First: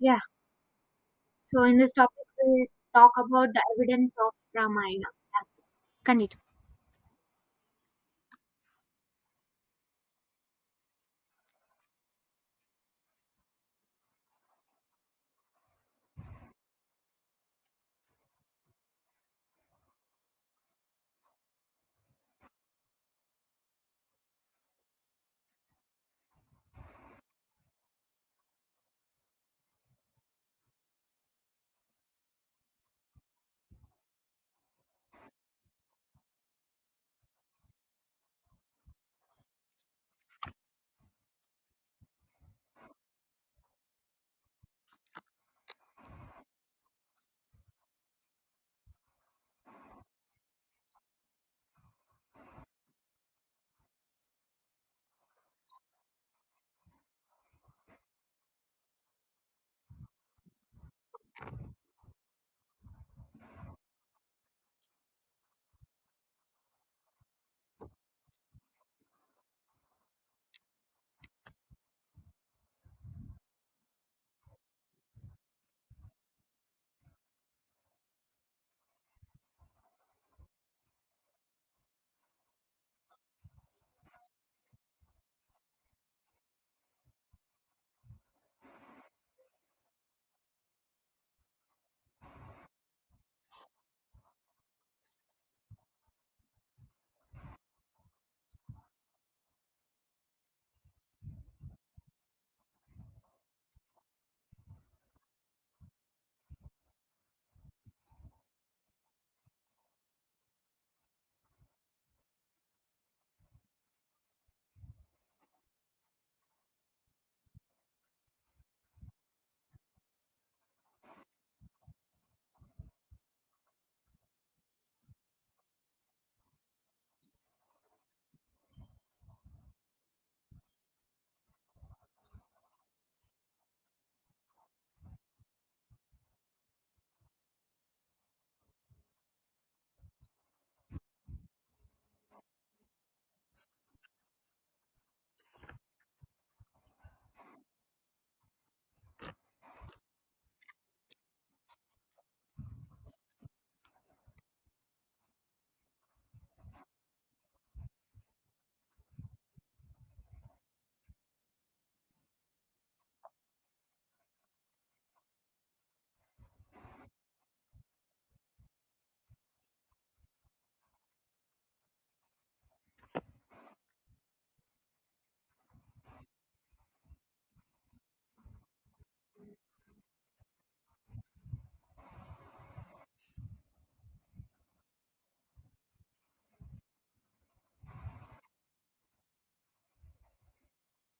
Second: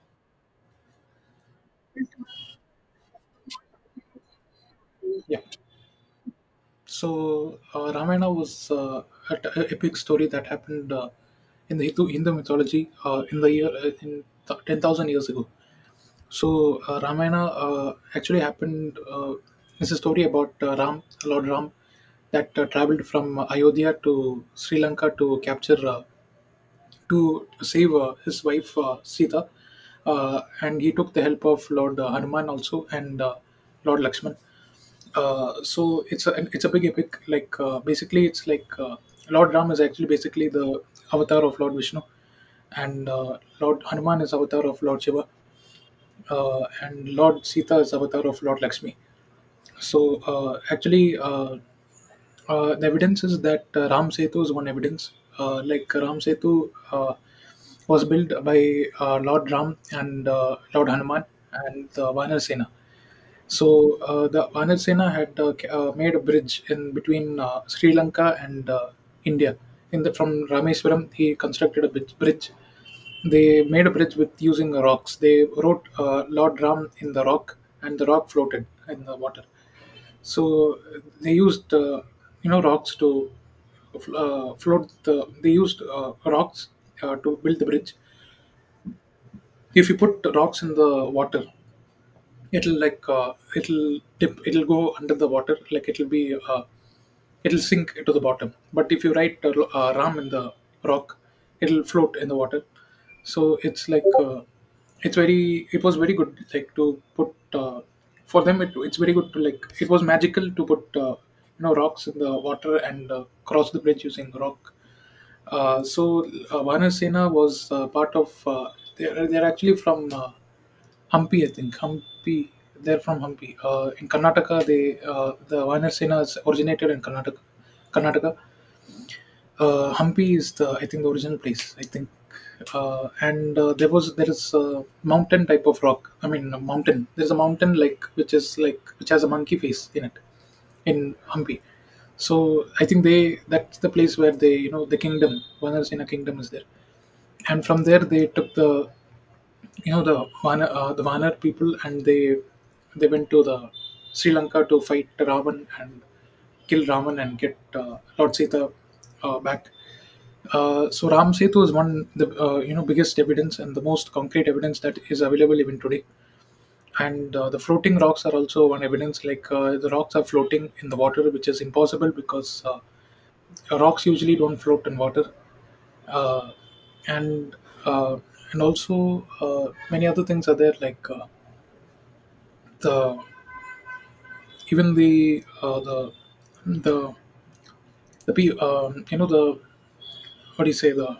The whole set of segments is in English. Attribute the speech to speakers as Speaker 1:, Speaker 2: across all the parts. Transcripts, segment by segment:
Speaker 1: Yeah. So in this topic, we'll talk about the evidence of Ramayana.
Speaker 2: Yeah.
Speaker 1: Continue.
Speaker 2: Ramayana was an epic story that happened in the Hindu mythology in the year, 10,000 years ago. Ramayana actually happened. It's a story about Lord Ram, that traveled from Ayodhya to Sri Lanka to capture to save his wife Sita, and he took the help of Lord Hanuman also and Lord Lakshman. So it's a big epic. Basically, it's like Lord Ram is actually basically the avatar of Lord Vishnu, and Lord Hanuman is avatar of Lord Shiva, and Lord Sita is avatar of Lord Lakshmi. So actually, the evidence is that Ram Setu is one evidence. Like Ram Setu was built by Lord Ram and Lord Hanuman and the Vanar Sena. The Anil Sena had made a bridge in between Sri Lanka and India. In the from Rameswaram, he constructed a bridge. They made a bridge with using rocks. They wrote Lord Ram in the rock, and the rock floated in the water. So they used rocks to float the. They used rocks to build the bridge. If you put rocks in the water, it'll it'll dip, it'll go under the water, like it'll it'll sink to the bottom. But if you write Ram in the rock, it'll float in the water. So it's like, it was very good, like to put, for them, it, it's very good to like, it was magical to put rocks in the water and cross the bridge using rock. Uh, so Vanasena was they're actually from Hampi, I think. Hampi. They're from Hampi. In Karnataka, the Vanasena is originated in Karnataka. Karnataka, Hampi is the I think the original place. I think, and there was there is a mountain type of rock. I mean, a mountain. There's a mountain like which is like which has a monkey face in it, in Hampi. So I think they that's the place where they you know the kingdom. One is in a kingdom is there, and from there they took the you know the the Vanar people, and they went to the Sri Lanka to fight Ravan and kill Ravan and get Lord Sita back. So Ram Setu is one the biggest evidence and the most concrete evidence that is available even today. And the floating rocks are also one evidence. The rocks are floating in the water, which is impossible because rocks usually don't float in water, uh, and uh, and also many other things are there like the even the the pe- you know the what do you say the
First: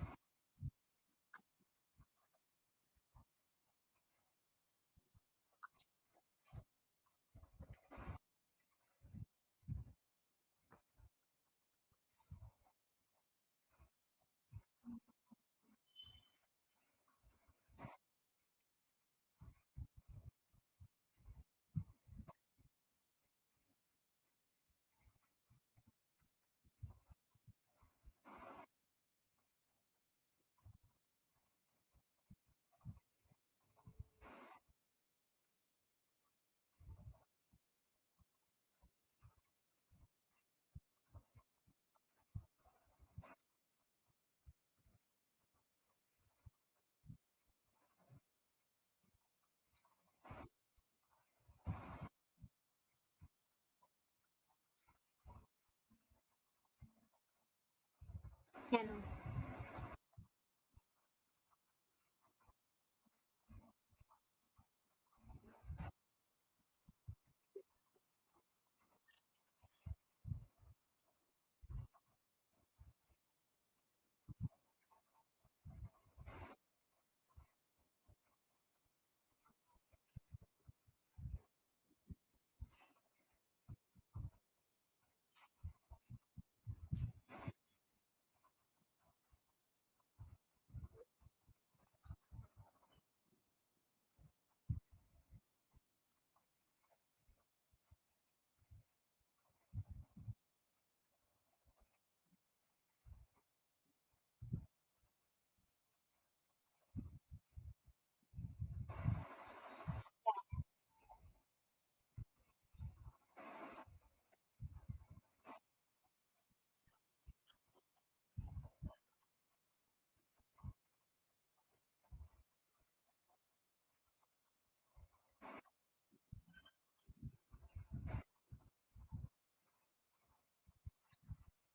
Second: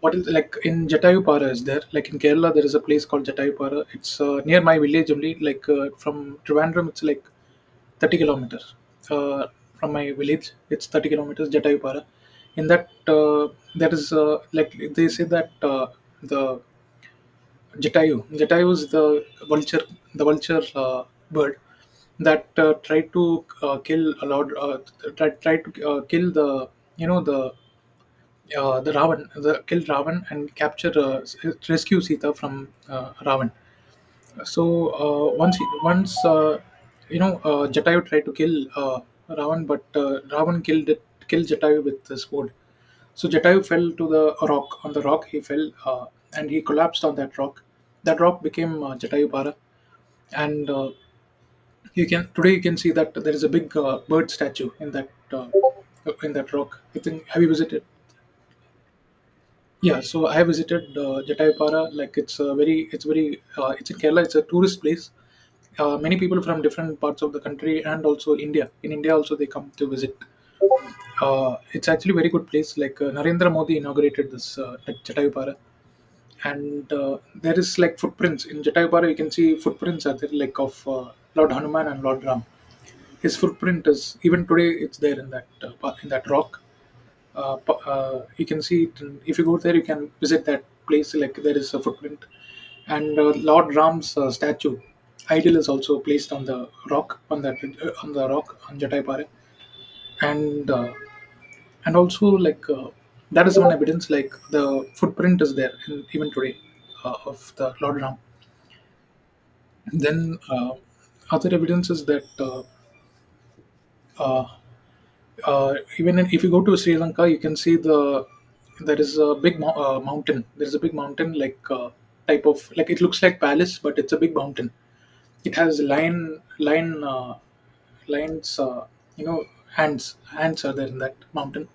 Speaker 2: what is like in Jatayupara is there, like in Kerala there is a place called Jatayupara. It's near my village only, like from Trivandrum it's like 30 kilometers, uh, from my village it's 30 kilometers Jatayupara. In that There is like they say that the Jatayu. Jatayu is the vulture bird that tried to kill a lot. Tried to kill the you know the Ravan, the kill Ravan and rescue Sita from Ravan. So once he- once you know Jatayu tried to kill Ravan, but Ravan killed it, killed Jatayu with his sword. So Jatayu fell to the rock. On the rock, he fell and he collapsed on that rock. That rock became Jatayu Para, and you can today you can see that there is a big bird statue in that rock. I think have you visited?
Speaker 1: Yeah. No.
Speaker 2: Yeah, so I visited Jatayapara. Like it's a very, it's very, It's in Kerala. It's a tourist place, many people from different parts of the country and also India. In India, also they come to visit. It's actually a very good place. Narendra Modi inaugurated this at Jatayupara, and there is like footprints in Jatayupara. You can see footprints are there, like of Lord Hanuman and Lord Ram. His footprint is even today. It's there in that in that rock, you can see it if you go there you can visit that place, like there is a footprint and Lord Ram's statue idol is also placed on the rock on that on the rock on Jatai, and uh, and also that is one evidence, like the footprint is there in, even today of the Lord Ram. Then uh, other evidence is that uh, even if you go to Sri Lanka, you can see there is a big mountain. There is a big mountain, type of like it looks like palace, but it's a big mountain. It has lion lion lions you know hands are there in that mountain,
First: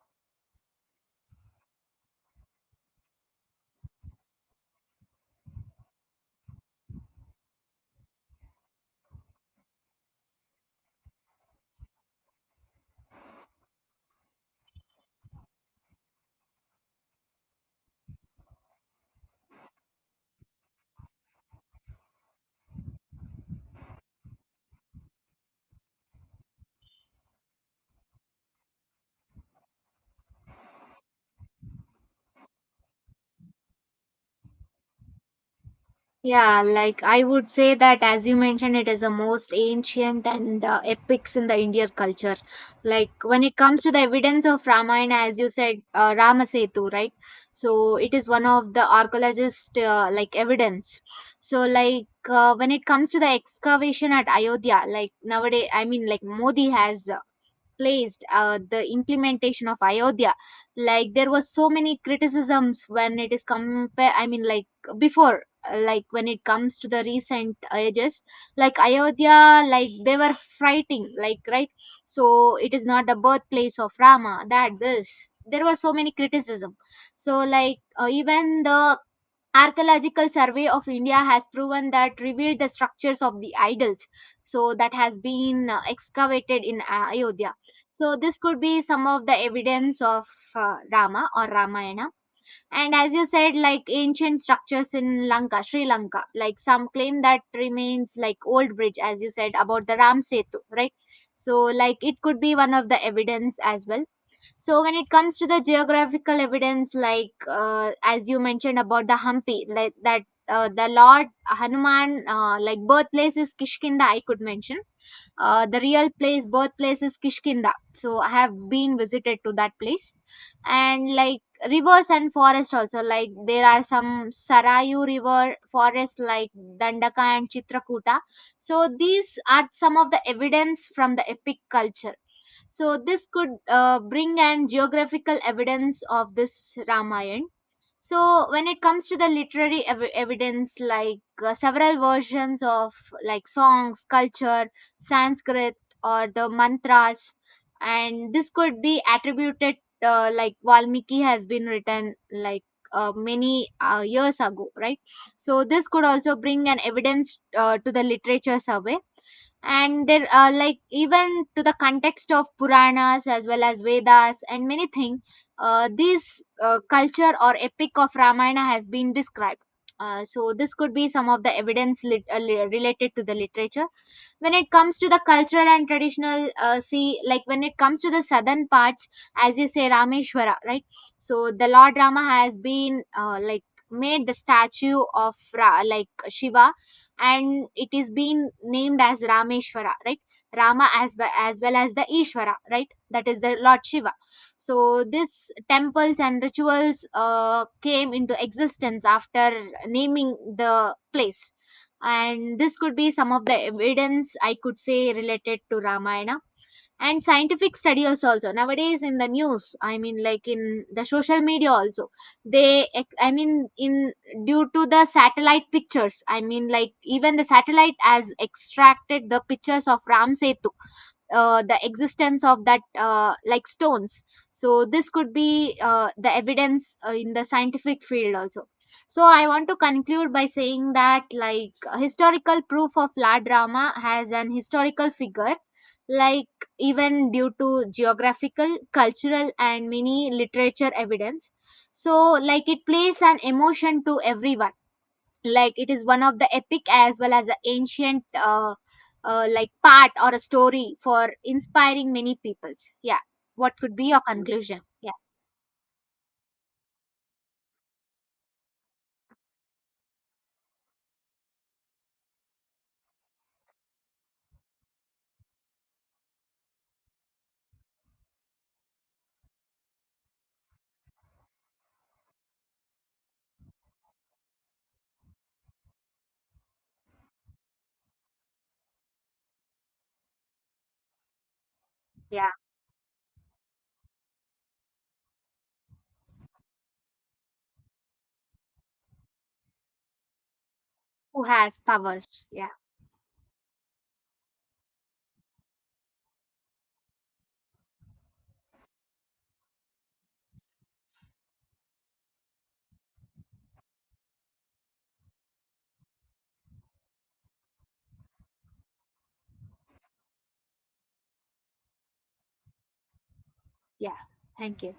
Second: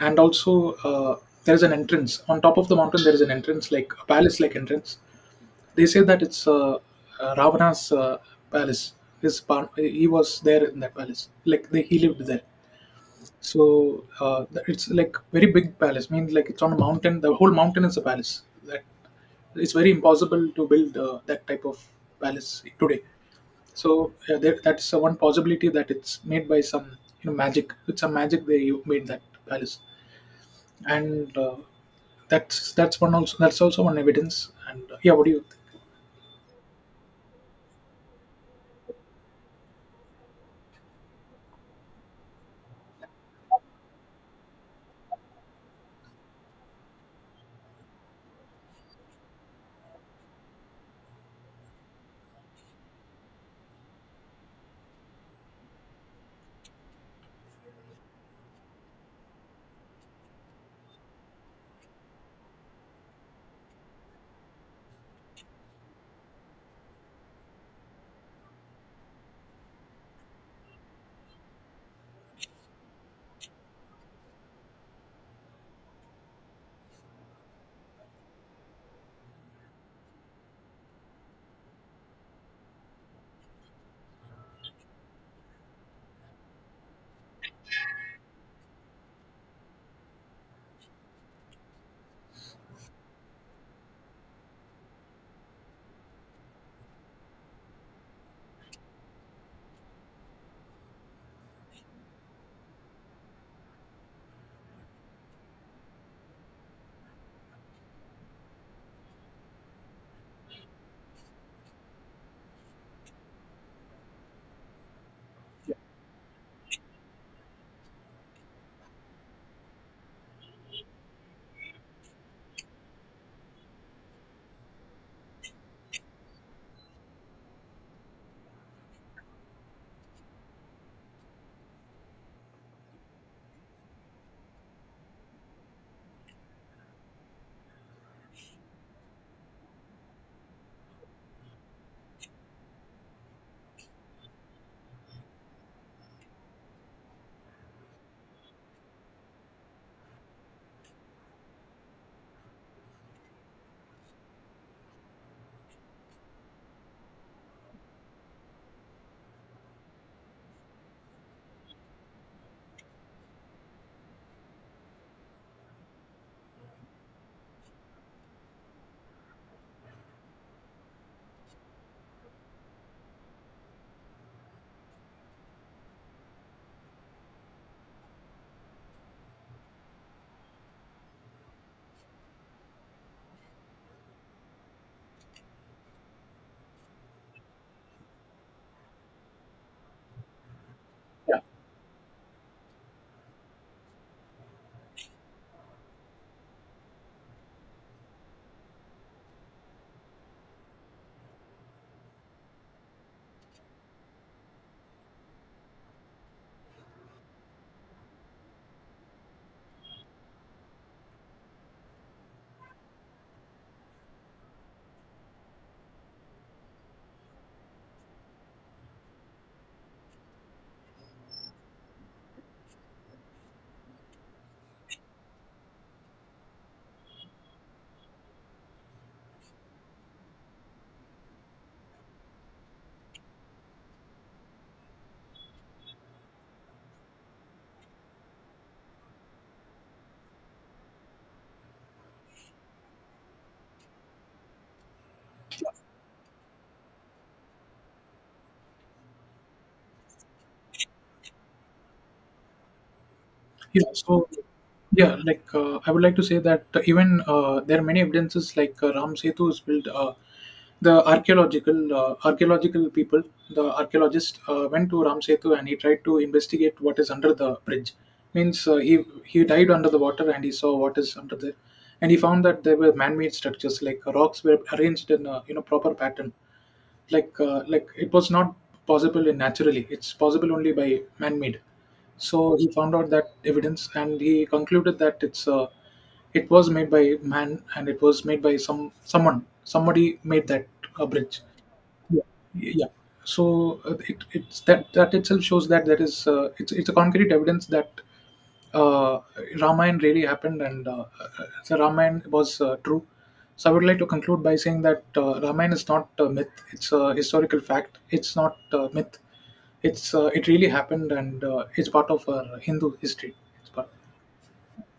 Speaker 2: and also there is an entrance on top of the mountain. There is an entrance like a palace like entrance. They say that it's Ravana's palace. He was there in that palace. Like they, he lived there, so it's like very big palace. Means like it's on a mountain. The whole mountain is a palace. That it's very impossible to build that type of palace today. So there, that's one possibility that it's made by some magic. With some magic they made that palace, and that's one also that's also one evidence. And yeah, what do you? Think?
Speaker 1: Yeah, like I would say that as you mentioned, it is the most ancient and epics in the Indian culture. Like when it comes to the evidence of Ramayana, as you said, Ramasetu, right? So it is one of the archaeologist like evidence. So like when it comes to the excavation at Ayodhya, like nowadays, I mean, like Modi has placed the implementation of Ayodhya. Like there was so many criticisms when it is compare. I mean, like before, like when it comes to the recent ages, like Ayodhya, like they were fighting, like, right? So it is not the birthplace of Rama. That this, there were so many criticism. So like, even the archaeological survey of India has proven that, revealed the structures of the idols. So that has been excavated in Ayodhya. So this could be some of the evidence of Rama or Ramayana. And as you said, like ancient structures in Lanka, Sri Lanka, like some claim that remains like old bridge, as you said about the Ram Setu, right? So like it could be one of the evidence as well. So when it comes to the geographical evidence, like as you mentioned about the Hampi, like that the Lord Hanuman, like birthplace is Kishkinda, I could mention. The real place, birthplace is Kishkinda. So I have been visited to that place, and like rivers and forest also. Like there are some Sarayu river forest like Dandaka and Chitrakuta. So these are some of the evidence from the epic culture, so this could bring an geographical evidence of this Ramayana. So when it comes to the literary evidence, like several versions of like songs, culture, Sanskrit, or the mantras, and this could be attributed, like Valmiki has been written like many years ago, right? So this could also bring an evidence to the literature survey. And there are like even to the context of Puranas as well as Vedas and many things, this culture or epic of Ramayana has been described. So this could be some of the evidence related to the literature. When it comes to the cultural and traditional see, like when it comes to the southern parts, as you say Rameshwara, right? So the Lord Rama has been like made the statue of like Shiva, and it is being named as Rameshwara, right? Rama as well as, well as the Ishvara, right? That is the Lord Shiva. So this temples and rituals came into existence after naming the place. And this could be some of the evidence I could say related to Ramayana. And scientific studies also, nowadays in the news, I mean, like in the social media also, they I mean, in due to the satellite pictures, I mean, like even the satellite has extracted the pictures of Ram Setu, the existence of that like stones. So this could be the evidence in the scientific field also. So I want to conclude by saying that, like, historical proof of La Drama has an historical figure, like even due to geographical, cultural and many literature evidence. So like it plays an emotion to everyone. Like it is one of the epic as well as the ancient, like part or a story for inspiring many peoples. Yeah. What
Speaker 2: Yeah,
Speaker 1: could be your
Speaker 2: so
Speaker 1: conclusion?
Speaker 2: yeah,
Speaker 1: Yeah.
Speaker 2: I would like to say that even there are many evidences like Ram Setu is built. The archaeological people, the archaeologist went to Ram Setu and he tried to investigate what is under the bridge. Means he dived under the water and he saw what is under there, and he found that there were man-made structures, like rocks were arranged in a proper pattern, like it was not possible in naturally. It's possible only by man-made. So
Speaker 1: Yeah.
Speaker 2: he found out that evidence and he concluded that it was made by man and it was made by someone, somebody made that bridge.
Speaker 1: Who has
Speaker 2: Yeah.
Speaker 1: powers? Yeah.
Speaker 2: Yeah. So it's that, that itself shows that there is it's a concrete evidence that uh, Ramayana really happened, and the Ramayana was true. So I would like to conclude by saying that Ramayana is not a myth; it's a historical fact. It's not a myth. It's it really happened, and it's part of our Hindu history. It's part.
Speaker 1: Yeah, thank you.